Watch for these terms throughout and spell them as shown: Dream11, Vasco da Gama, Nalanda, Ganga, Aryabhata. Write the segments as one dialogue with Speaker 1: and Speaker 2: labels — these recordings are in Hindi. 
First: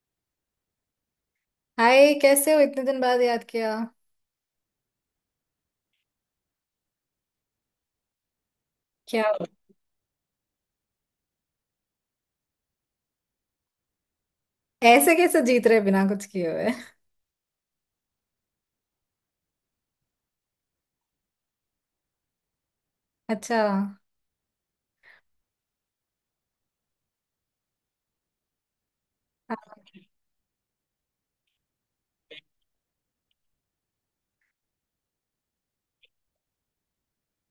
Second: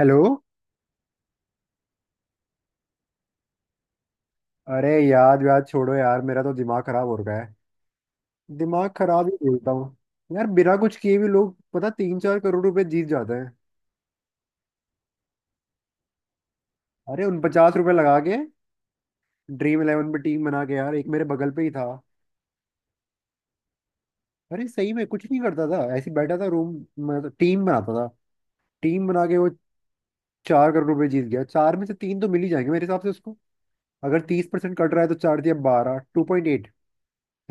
Speaker 1: हेलो।
Speaker 2: हाय, कैसे हो? इतने दिन बाद याद किया।
Speaker 1: अरे, याद याद छोड़ो यार, मेरा तो दिमाग खराब हो रखा है। दिमाग खराब
Speaker 2: क्या
Speaker 1: ही
Speaker 2: हो?
Speaker 1: बोलता हूँ। यार बिना कुछ किए भी लोग, पता, तीन चार करोड़ रुपए जीत जाते हैं।
Speaker 2: ऐसे कैसे जीत रहे बिना कुछ किए हुए?
Speaker 1: अरे, उन 50 रुपए लगा के ड्रीम इलेवन पे टीम बना के यार एक मेरे बगल पे ही था।
Speaker 2: अच्छा। आप
Speaker 1: अरे सही में कुछ नहीं करता था, ऐसे ही बैठा था रूम, मतलब टीम बनाता था। टीम बना के वो 4 करोड़ रुपए जीत गया। चार में से तीन तो मिल ही जाएंगे मेरे हिसाब से उसको। अगर 30% कट रहा है तो चार दिया बारह, 2.8,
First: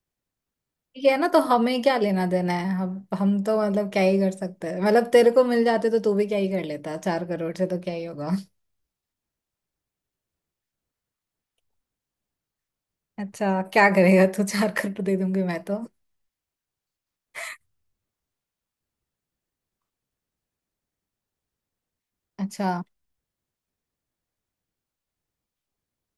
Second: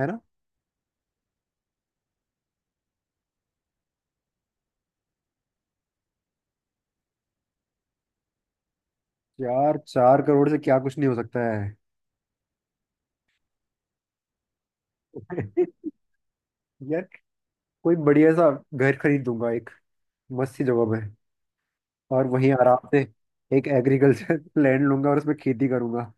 Speaker 1: है ना।
Speaker 2: ठीक है ना, तो हमें क्या लेना देना है। हम तो मतलब क्या ही कर सकते हैं। मतलब तेरे को मिल जाते तो तू भी क्या ही कर लेता, चार करोड़ से तो क्या ही होगा।
Speaker 1: यार 4 करोड़ से क्या कुछ नहीं हो सकता है।
Speaker 2: अच्छा, क्या करेगा तू? चार करोड़ दे दूंगी मैं तो।
Speaker 1: यार कोई बढ़िया सा घर खरीद दूंगा एक मस्त सी जगह पे, और वहीं
Speaker 2: अच्छा,
Speaker 1: आराम से एक एग्रीकल्चर लैंड लूंगा और उसमें खेती करूंगा।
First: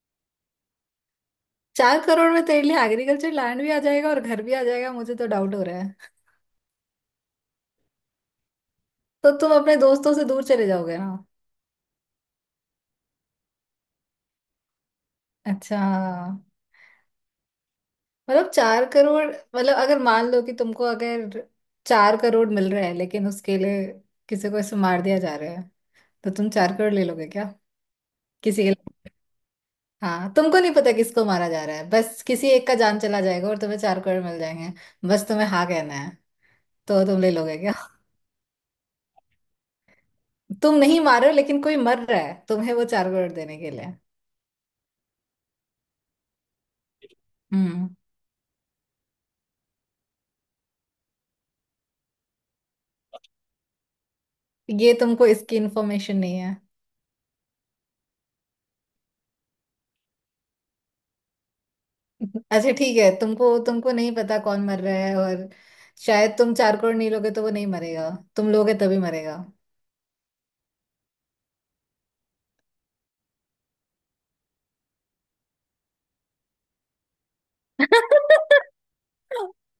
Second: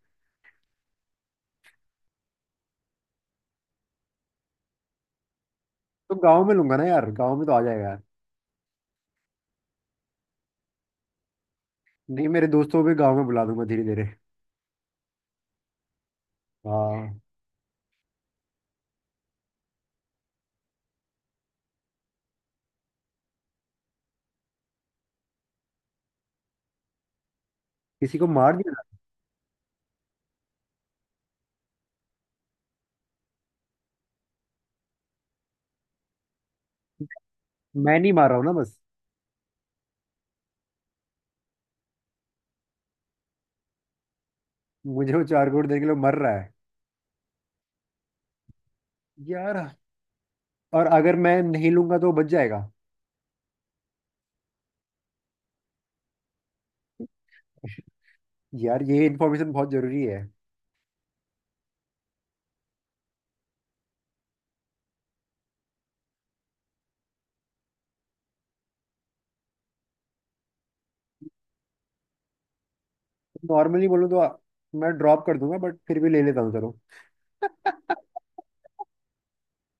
Speaker 2: चार करोड़ में तेरे लिए एग्रीकल्चर लैंड भी आ जाएगा और घर भी आ जाएगा? मुझे तो डाउट हो रहा है।
Speaker 1: तो गांव में लूंगा ना यार, गांव में तो आ जाएगा यार।
Speaker 2: तो तुम अपने दोस्तों से दूर चले जाओगे ना?
Speaker 1: नहीं, मेरे दोस्तों को भी गांव में बुला दूंगा धीरे धीरे।
Speaker 2: अच्छा।
Speaker 1: हाँ।
Speaker 2: मतलब चार करोड़, मतलब अगर मान लो कि तुमको अगर चार करोड़ मिल रहे हैं, लेकिन उसके लिए किसी को ऐसे मार दिया जा रहा है, तो तुम चार करोड़ ले लोगे क्या?
Speaker 1: किसी को मार
Speaker 2: किसी के
Speaker 1: दिया ना।
Speaker 2: लिए, हाँ, तुमको नहीं पता किसको मारा जा रहा है, बस किसी एक का जान चला जाएगा और तुम्हें चार करोड़ मिल जाएंगे। बस तुम्हें हाँ कहना है। तो तुम ले लोगे क्या?
Speaker 1: मैं नहीं मार रहा हूँ ना, बस।
Speaker 2: तुम नहीं मार रहे हो, लेकिन कोई मर रहा है तुम्हें वो चार करोड़ देने के लिए।
Speaker 1: मुझे वो 4 करोड़ देने के लिए मर रहा है
Speaker 2: हम्म।
Speaker 1: यार। और अगर मैं नहीं लूंगा तो वो बच जाएगा।
Speaker 2: ये तुमको इसकी इन्फॉर्मेशन नहीं?
Speaker 1: यार ये इन्फॉर्मेशन बहुत जरूरी है।
Speaker 2: अच्छा, ठीक है, तुमको तुमको नहीं पता कौन मर रहा है, और शायद तुम चार करोड़ नहीं लोगे तो वो नहीं मरेगा, तुम लोगे तभी मरेगा।
Speaker 1: नॉर्मली बोलूँ तो मैं ड्रॉप कर दूंगा, बट फिर भी ले लेता हूँ, चलो।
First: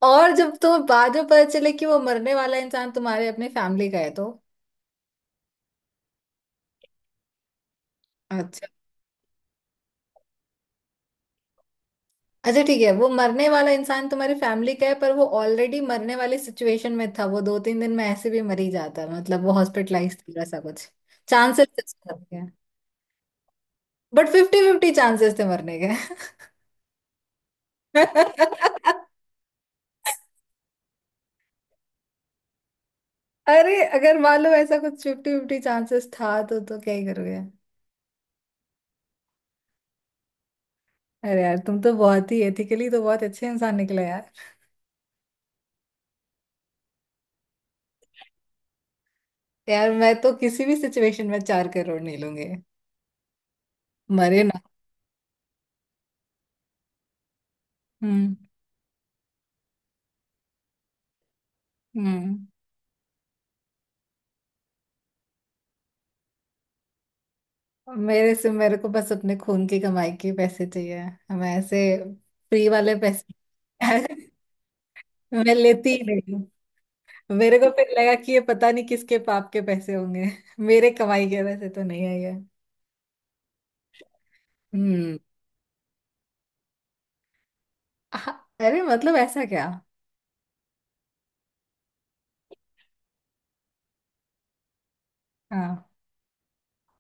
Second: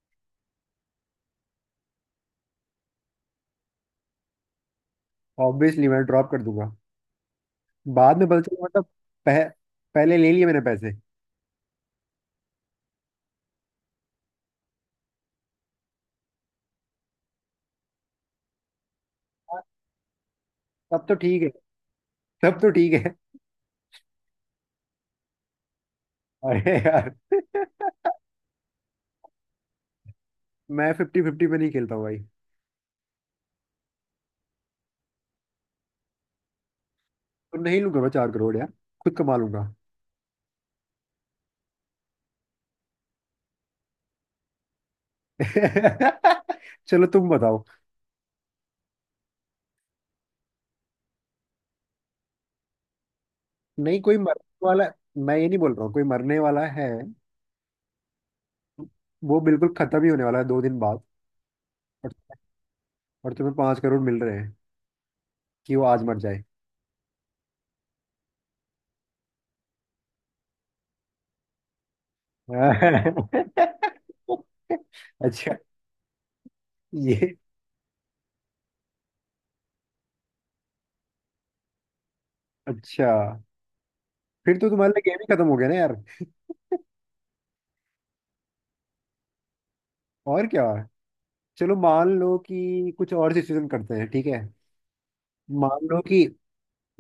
Speaker 2: और जब तुम्हें बाद में पता चले कि वो मरने वाला इंसान तुम्हारे अपने फैमिली का है तो?
Speaker 1: ऑब्वियसली मैं ड्रॉप कर दूंगा। बाद में पता चला
Speaker 2: अच्छा।
Speaker 1: मतलब, पह, पहले ले लिए मैंने पैसे।
Speaker 2: अच्छा ठीक है, वो मरने वाला इंसान तुम्हारी फैमिली का है, पर वो ऑलरेडी मरने वाली सिचुएशन में था, वो दो तीन दिन में ऐसे भी मर ही जाता, मतलब वो हॉस्पिटलाइज था, ऐसा कुछ
Speaker 1: तब तो ठीक है।
Speaker 2: चांसेस थे उसके मरने के,
Speaker 1: तब तो ठीक है।
Speaker 2: बट फिफ्टी फिफ्टी चांसेस थे मरने के।
Speaker 1: अरे यार। मैं फिफ्टी फिफ्टी पे नहीं खेलता हूँ भाई।
Speaker 2: अरे अगर मान लो ऐसा कुछ फिफ्टी फिफ्टी चांसेस था तो क्या ही करोगे?
Speaker 1: तो नहीं लूंगा मैं 4 करोड़ यार, खुद कमा लूंगा।
Speaker 2: अरे यार, तुम तो बहुत ही एथिकली तो बहुत अच्छे इंसान निकले यार।
Speaker 1: चलो तुम बताओ।
Speaker 2: यार मैं तो किसी भी सिचुएशन में चार करोड़ नहीं लूंगे।
Speaker 1: नहीं, कोई
Speaker 2: मरे ना।
Speaker 1: मरने वाला। मैं ये नहीं बोल रहा हूँ कोई मरने वाला है।
Speaker 2: हम्म।
Speaker 1: वो बिल्कुल खत्म ही होने वाला है 2 दिन बाद। और,
Speaker 2: हम्म।
Speaker 1: और तुम्हें 5 करोड़ मिल रहे हैं कि वो आज मर जाए।
Speaker 2: मेरे से मेरे को बस अपने खून की कमाई के पैसे चाहिए। हमें ऐसे फ्री वाले पैसे। मैं
Speaker 1: अच्छा।
Speaker 2: लेती ही नहीं।
Speaker 1: ये
Speaker 2: मेरे को फिर लगा कि ये पता नहीं किसके पाप के पैसे होंगे, मेरे कमाई के पैसे तो नहीं है ये।
Speaker 1: अच्छा, फिर तो तुम्हारे लिए गेम
Speaker 2: हम्म।
Speaker 1: ही खत्म हो गया ना यार।
Speaker 2: हाँ, अरे मतलब ऐसा क्या।
Speaker 1: और क्या। चलो मान लो कि कुछ और सिचुएशन करते हैं, ठीक है। मान
Speaker 2: हाँ।
Speaker 1: लो कि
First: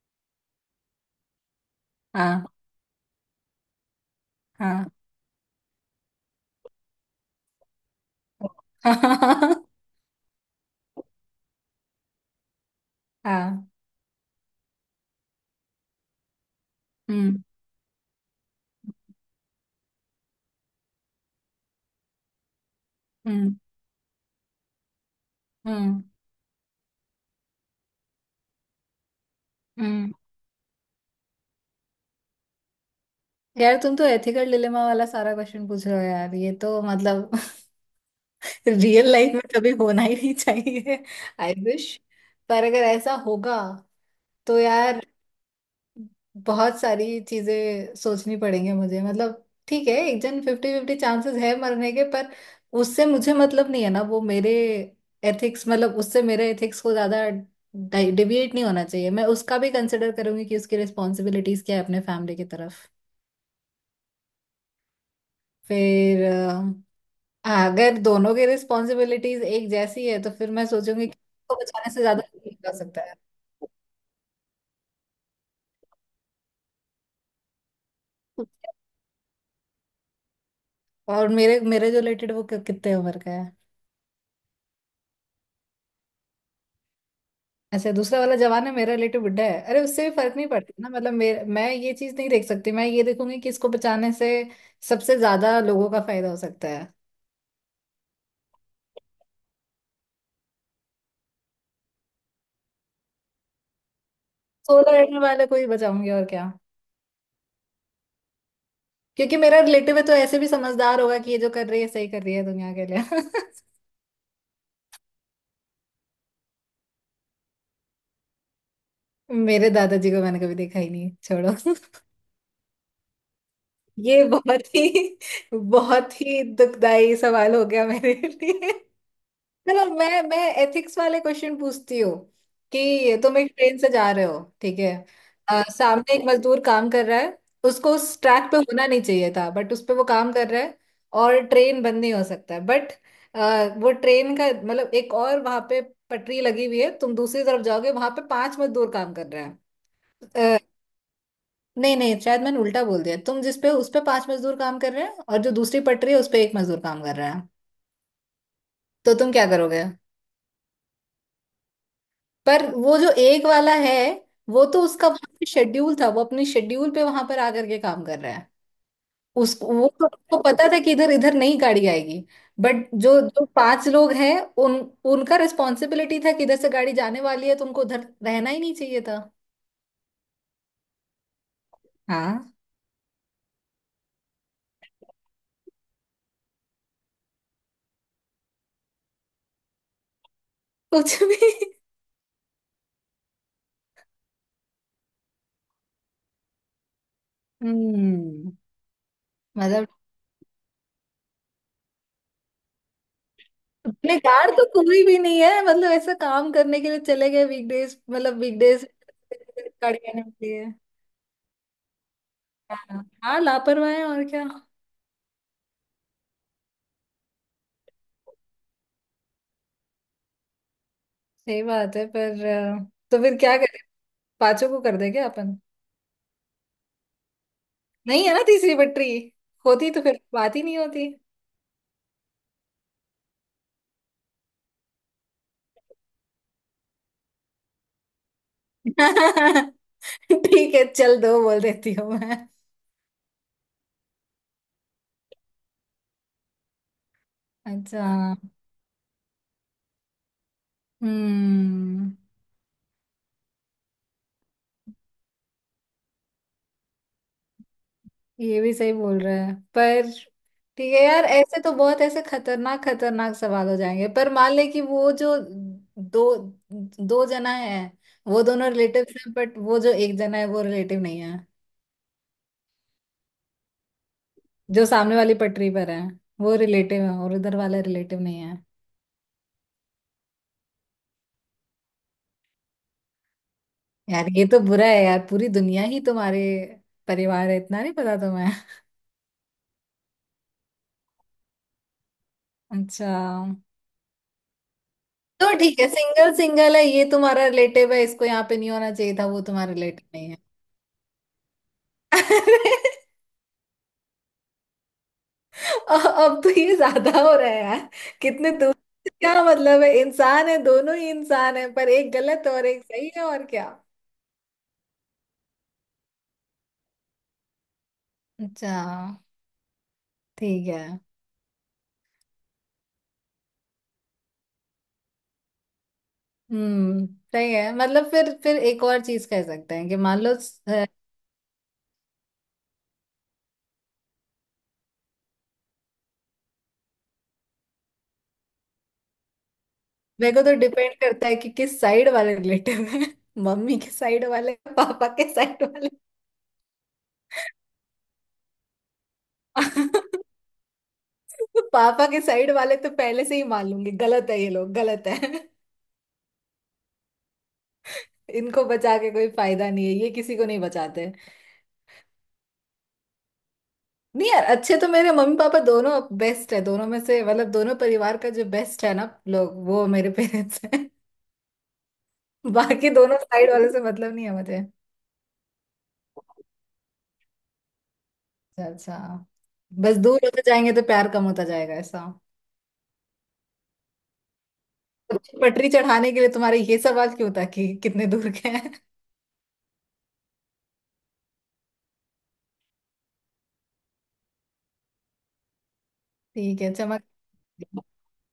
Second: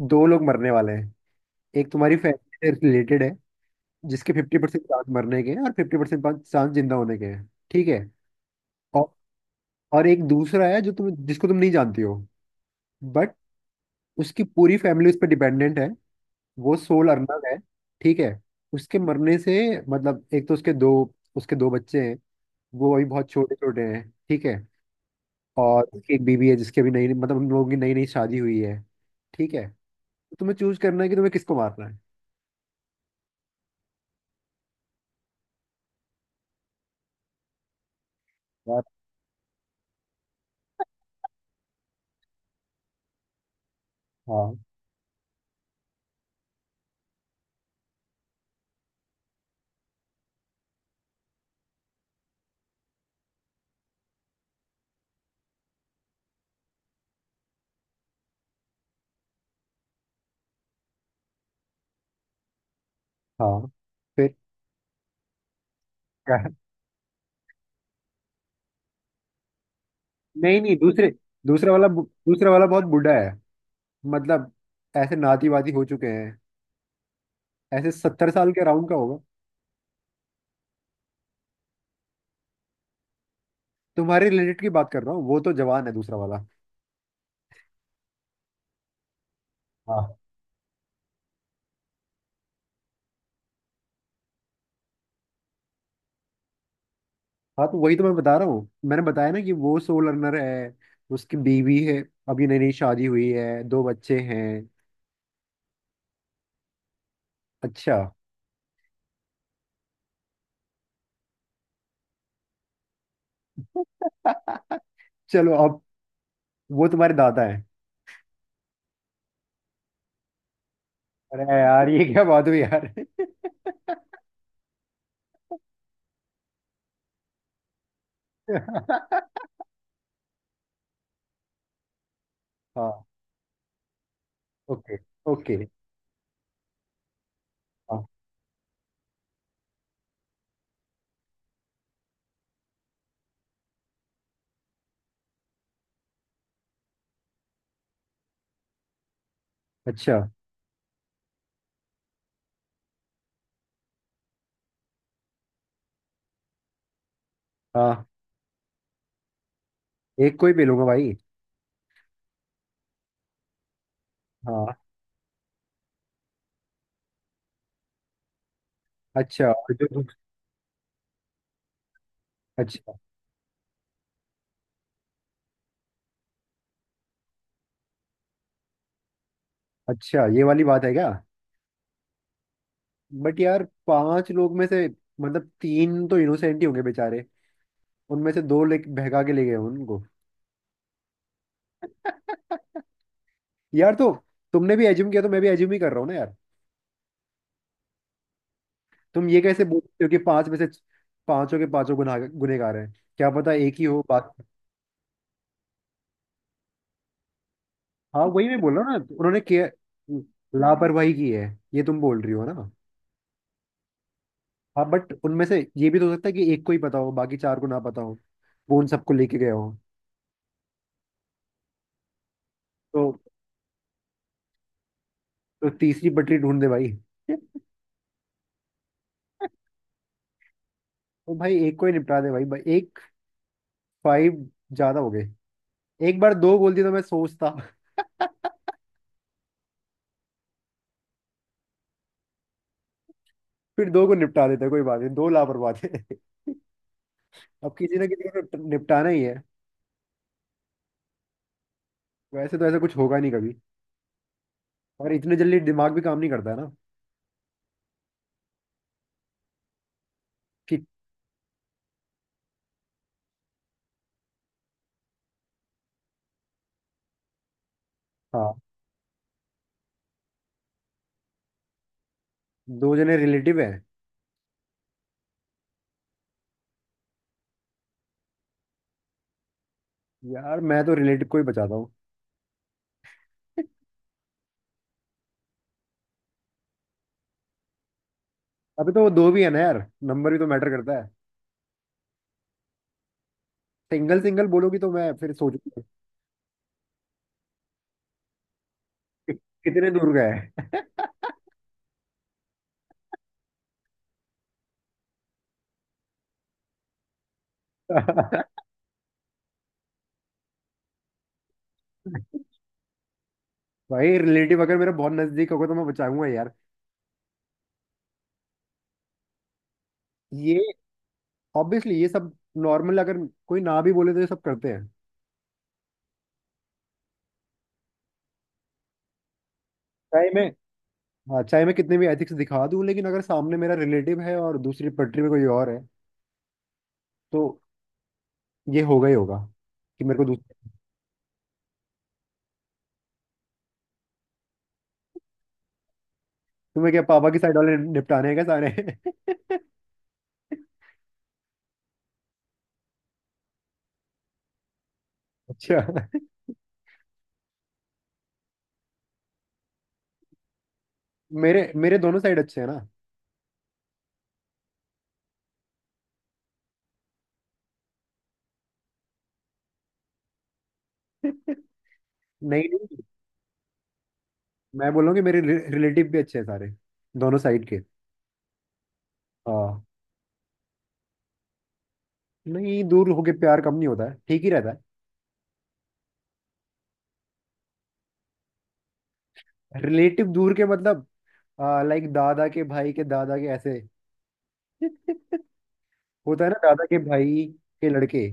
Speaker 1: दो लोग मरने वाले हैं। एक तुम्हारी
Speaker 2: हाँ,
Speaker 1: फैमिली से रिलेटेड है, जिसके 50%
Speaker 2: हाँ।
Speaker 1: चांस मरने के हैं और 50% चांस जिंदा होने के हैं, ठीक है। और
Speaker 2: हाहाहा।
Speaker 1: और एक दूसरा है, जो तुम जिसको तुम नहीं जानती हो, बट
Speaker 2: हाँ।
Speaker 1: उसकी पूरी फैमिली उस पर डिपेंडेंट है। वो सोल
Speaker 2: उम।
Speaker 1: अर्नब है, ठीक है। उसके मरने से मतलब, एक तो उसके दो बच्चे हैं, वो अभी बहुत छोटे
Speaker 2: उम।
Speaker 1: छोटे हैं, ठीक है। और
Speaker 2: उम।
Speaker 1: उसकी एक बीवी है, जिसकी अभी नई मतलब हम लोगों की नई नई शादी हुई है, ठीक है।
Speaker 2: उम।
Speaker 1: तो तुम्हें चूज करना है कि तुम्हें किसको मारना है
Speaker 2: यार तुम तो एथिकल डिलेमा वाला सारा क्वेश्चन पूछ रहे हो यार, ये तो मतलब
Speaker 1: यार।
Speaker 2: रियल लाइफ में कभी होना ही नहीं चाहिए। I wish. पर अगर ऐसा होगा
Speaker 1: हाँ
Speaker 2: तो यार बहुत सारी चीजें सोचनी पड़ेंगी मुझे, मतलब ठीक है एक जन फिफ्टी फिफ्टी चांसेस है मरने के, पर उससे मुझे मतलब नहीं है ना, वो मेरे एथिक्स, मतलब उससे मेरे एथिक्स को ज्यादा डिविएट नहीं होना चाहिए। मैं उसका भी कंसिडर करूंगी कि उसकी रिस्पॉन्सिबिलिटीज क्या है अपने फैमिली की तरफ।
Speaker 1: हाँ, फिर।
Speaker 2: फिर
Speaker 1: क्या है?
Speaker 2: अगर दोनों की रिस्पॉन्सिबिलिटीज एक जैसी है तो फिर
Speaker 1: नहीं
Speaker 2: मैं
Speaker 1: नहीं, दूसरे
Speaker 2: सोचूंगी कि उसको बचाने से ज्यादा
Speaker 1: दूसरा
Speaker 2: कोई
Speaker 1: वाला
Speaker 2: कर
Speaker 1: बहुत
Speaker 2: सकता
Speaker 1: बूढ़ा
Speaker 2: है।
Speaker 1: है, मतलब ऐसे नाती वाती हो चुके हैं, ऐसे 70 साल के अराउंड का होगा।
Speaker 2: और मेरे मेरे जो रिलेटेड, वो कितने उम्र का है?
Speaker 1: तुम्हारे रिलेटेड की बात कर रहा हूँ, वो तो जवान है दूसरा वाला।
Speaker 2: ऐसे दूसरा वाला जवान है, मेरा रिलेटिव बुढ़ा है, अरे उससे
Speaker 1: हाँ
Speaker 2: भी फर्क नहीं पड़ता ना। मतलब मेरे, मैं ये चीज नहीं देख सकती, मैं ये देखूंगी कि इसको बचाने से सबसे ज्यादा लोगों का फायदा हो सकता है।
Speaker 1: हाँ, तो वही तो मैं बता रहा हूँ। मैंने बताया ना कि वो सोल अर्नर है, उसकी बीवी है, अभी नई नई शादी हुई है, दो बच्चे हैं।
Speaker 2: सोलर एनर्जी वाले को ही बचाऊंगी और क्या।
Speaker 1: अच्छा।
Speaker 2: क्योंकि मेरा रिलेटिव है तो ऐसे भी समझदार होगा कि ये जो कर रही है सही कर रही है दुनिया के लिए।
Speaker 1: चलो अब। वो तुम्हारे दादा है।
Speaker 2: मेरे दादाजी को मैंने कभी देखा ही नहीं,
Speaker 1: अरे
Speaker 2: छोड़ो।
Speaker 1: यार ये क्या बात हुई यार।
Speaker 2: ये बहुत ही, बहुत ही दुखदाई सवाल हो गया मेरे लिए। चलो मैं एथिक्स वाले क्वेश्चन पूछती हूँ
Speaker 1: हाँ।
Speaker 2: कि तुम एक ट्रेन से जा रहे हो, ठीक है?
Speaker 1: Okay okay.
Speaker 2: सामने एक मजदूर काम कर रहा है। उसको
Speaker 1: हाँ,
Speaker 2: उस ट्रैक पे होना नहीं चाहिए था बट उस पे वो काम कर रहा है। और ट्रेन बंद नहीं हो सकता है बट वो ट्रेन का मतलब, एक और वहां पे पटरी लगी हुई है, तुम दूसरी तरफ जाओगे वहां पे पांच मजदूर काम कर रहे
Speaker 1: अच्छा,
Speaker 2: हैं। नहीं नहीं, शायद मैंने उल्टा बोल दिया, तुम जिस पे, उस पे पांच मजदूर काम कर रहे हैं और जो दूसरी पटरी है उस पे एक मजदूर काम कर रहा है।
Speaker 1: हाँ,
Speaker 2: तो तुम क्या करोगे?
Speaker 1: एक कोई भी लूंगा भाई।
Speaker 2: पर वो जो एक वाला है, वो
Speaker 1: हाँ,
Speaker 2: तो उसका वहां पे शेड्यूल था, वो अपनी शेड्यूल पे वहां पर आकर के काम कर रहा है।
Speaker 1: अच्छा।
Speaker 2: उस
Speaker 1: और जो,
Speaker 2: वो तो उसको पता था कि इधर इधर नहीं गाड़ी आएगी। बट
Speaker 1: अच्छा
Speaker 2: जो जो पांच लोग हैं, उन उनका रिस्पॉन्सिबिलिटी था कि इधर से गाड़ी जाने वाली है, तुमको उधर रहना ही नहीं चाहिए था।
Speaker 1: अच्छा, ये वाली बात है क्या?
Speaker 2: हाँ।
Speaker 1: बट यार पांच लोग में से, मतलब तीन तो इनोसेंट ही होंगे बेचारे, उनमें से दो ले भगा के ले गए उनको।
Speaker 2: कुछ भी।
Speaker 1: यार तो, तुमने भी एज्यूम किया तो मैं भी एज्यूम ही कर रहा हूँ ना यार।
Speaker 2: हम्म।
Speaker 1: तुम ये कैसे बोल
Speaker 2: मतलब
Speaker 1: सकते हो कि पांच में से पांचों के पांचों गुनाह गुनहगार हैं, क्या पता एक ही हो बाकी।
Speaker 2: बेकार तो कोई भी नहीं है, मतलब ऐसा काम करने के लिए चले गए, वीकडेज
Speaker 1: हाँ
Speaker 2: मतलब
Speaker 1: वही मैं बोल रहा
Speaker 2: वीकडेज
Speaker 1: हूँ ना, उन्होंने किया,
Speaker 2: करने के लिए।
Speaker 1: लापरवाही की है। ये तुम बोल रही हो ना।
Speaker 2: हाँ। हाँ, लापरवाह है और क्या।
Speaker 1: हाँ, बट उनमें से ये भी तो हो सकता है कि एक को ही पता हो बाकी चार को ना पता हो, वो उन सबको लेके गया हो।
Speaker 2: सही बात है, पर तो
Speaker 1: तो,
Speaker 2: फिर क्या करें, पांचों को कर देंगे अपन।
Speaker 1: तो तीसरी पटरी ढूंढ दे भाई। तो
Speaker 2: नहीं है ना तीसरी पटरी, होती तो फिर बात ही नहीं होती।
Speaker 1: भाई एक को ही निपटा दे, भाई भाई एक, फाइव ज्यादा हो गए। एक बार दो बोल दिया तो मैं सोचता।
Speaker 2: ठीक है चल, दो बोल देती हूँ मैं।
Speaker 1: फिर दो को निपटा देते कोई बात नहीं, दो लापरवाह थे। अब किसी ना किसी
Speaker 2: अच्छा।
Speaker 1: को निपटाना ही है।
Speaker 2: हम्म।
Speaker 1: वैसे तो ऐसा कुछ होगा नहीं कभी, और इतने जल्दी दिमाग भी काम नहीं करता है ना,
Speaker 2: ये भी सही बोल रहा है, पर
Speaker 1: कि।
Speaker 2: ठीक है यार, ऐसे तो बहुत ऐसे खतरनाक खतरनाक सवाल हो जाएंगे। पर मान ले कि वो जो दो दो जना है वो
Speaker 1: हाँ,
Speaker 2: दोनों रिलेटिव्स हैं, बट वो जो एक जना है वो रिलेटिव नहीं है।
Speaker 1: दो जने रिलेटिव है।
Speaker 2: जो सामने वाली पटरी पर है वो रिलेटिव है और उधर वाला रिलेटिव नहीं है।
Speaker 1: यार मैं तो रिलेटिव को ही बचाता हूँ।
Speaker 2: यार ये तो बुरा है यार, पूरी दुनिया ही तुम्हारे परिवार है, इतना नहीं पता तुम्हें?
Speaker 1: अभी तो वो दो भी है ना यार, नंबर भी तो मैटर करता है।
Speaker 2: अच्छा।
Speaker 1: सिंगल सिंगल बोलोगी तो मैं फिर
Speaker 2: तो ठीक
Speaker 1: सोचूंगा
Speaker 2: है, सिंगल सिंगल है, ये तुम्हारा रिलेटिव है, इसको यहाँ पे नहीं होना चाहिए था,
Speaker 1: कि
Speaker 2: वो तुम्हारा
Speaker 1: कितने
Speaker 2: रिलेटिव
Speaker 1: दूर
Speaker 2: नहीं
Speaker 1: गए।
Speaker 2: है। अ- अब तो ये ज्यादा हो रहा है यार। कितने दूर, क्या मतलब है? इंसान है, दोनों ही इंसान है, पर एक गलत और एक सही है, और क्या।
Speaker 1: भाई रिलेटिव अगर मेरा बहुत नजदीक होगा तो मैं बचाऊंगा यार।
Speaker 2: अच्छा।
Speaker 1: ये
Speaker 2: ठीक है।
Speaker 1: ऑब्वियसली ये सब नॉर्मल, अगर कोई ना भी बोले तो ये सब करते हैं।
Speaker 2: हम्म। सही है। मतलब फिर एक और चीज कह सकते हैं कि मान
Speaker 1: चाहे
Speaker 2: लो
Speaker 1: मैं हाँ, चाहे मैं कितने भी एथिक्स दिखा दूं, लेकिन अगर सामने मेरा रिलेटिव है और दूसरी पटरी में कोई और है, तो ये होगा ही होगा, कि मेरे को
Speaker 2: मेरे को तो
Speaker 1: दूसरा।
Speaker 2: डिपेंड करता है कि किस साइड वाले रिलेटिव है। मम्मी के साइड वाले, पापा के साइड वाले।
Speaker 1: तुम्हें क्या पापा की साइड वाले निपटाने हैं क्या सारे?
Speaker 2: पापा के साइड वाले तो पहले से ही मान लूंगी गलत है, ये लोग गलत है।
Speaker 1: अच्छा।
Speaker 2: इनको बचा के कोई फायदा नहीं है, ये किसी को नहीं बचाते।
Speaker 1: मेरे मेरे दोनों साइड अच्छे हैं ना।
Speaker 2: नहीं यार, अच्छे तो मेरे मम्मी पापा दोनों बेस्ट है, दोनों में से मतलब दोनों परिवार का जो बेस्ट है ना लोग, वो मेरे पेरेंट्स हैं।
Speaker 1: नहीं नहीं,
Speaker 2: बाकी दोनों साइड वाले से मतलब नहीं है मुझे।
Speaker 1: मैं बोल रहा हूँ कि मेरे रिलेटिव भी अच्छे हैं सारे, दोनों साइड के।
Speaker 2: अच्छा, अच्छा।
Speaker 1: हाँ।
Speaker 2: बस दूर होते जाएंगे तो प्यार कम होता जाएगा, ऐसा?
Speaker 1: नहीं, दूर होके प्यार कम नहीं होता है, ठीक ही रहता है।
Speaker 2: अच्छी पटरी चढ़ाने के लिए तुम्हारे ये सवाल क्यों था कि कितने दूर के हैं?
Speaker 1: रिलेटिव दूर के मतलब, लाइक दादा के भाई के, दादा के, ऐसे। होता है ना,
Speaker 2: ठीक है
Speaker 1: दादा के
Speaker 2: चमक।
Speaker 1: भाई के लड़के।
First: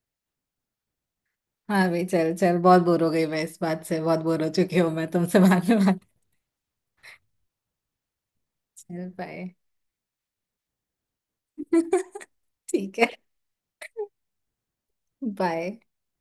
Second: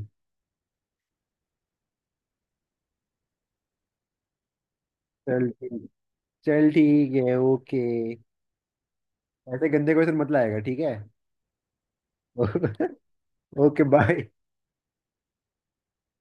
Speaker 2: हाँ भाई, चल चल बहुत बोर हो गई मैं, इस बात से बहुत बोर हो चुकी हूँ मैं तुमसे।
Speaker 1: चल
Speaker 2: बाद
Speaker 1: ठीक
Speaker 2: में बात।
Speaker 1: चल ठीक है, ओके।
Speaker 2: चल बाय।
Speaker 1: ऐसे गंदे क्वेश्चन मत लाएगा, ठीक है।
Speaker 2: ठीक है।
Speaker 1: Okay, bye.
Speaker 2: बाय।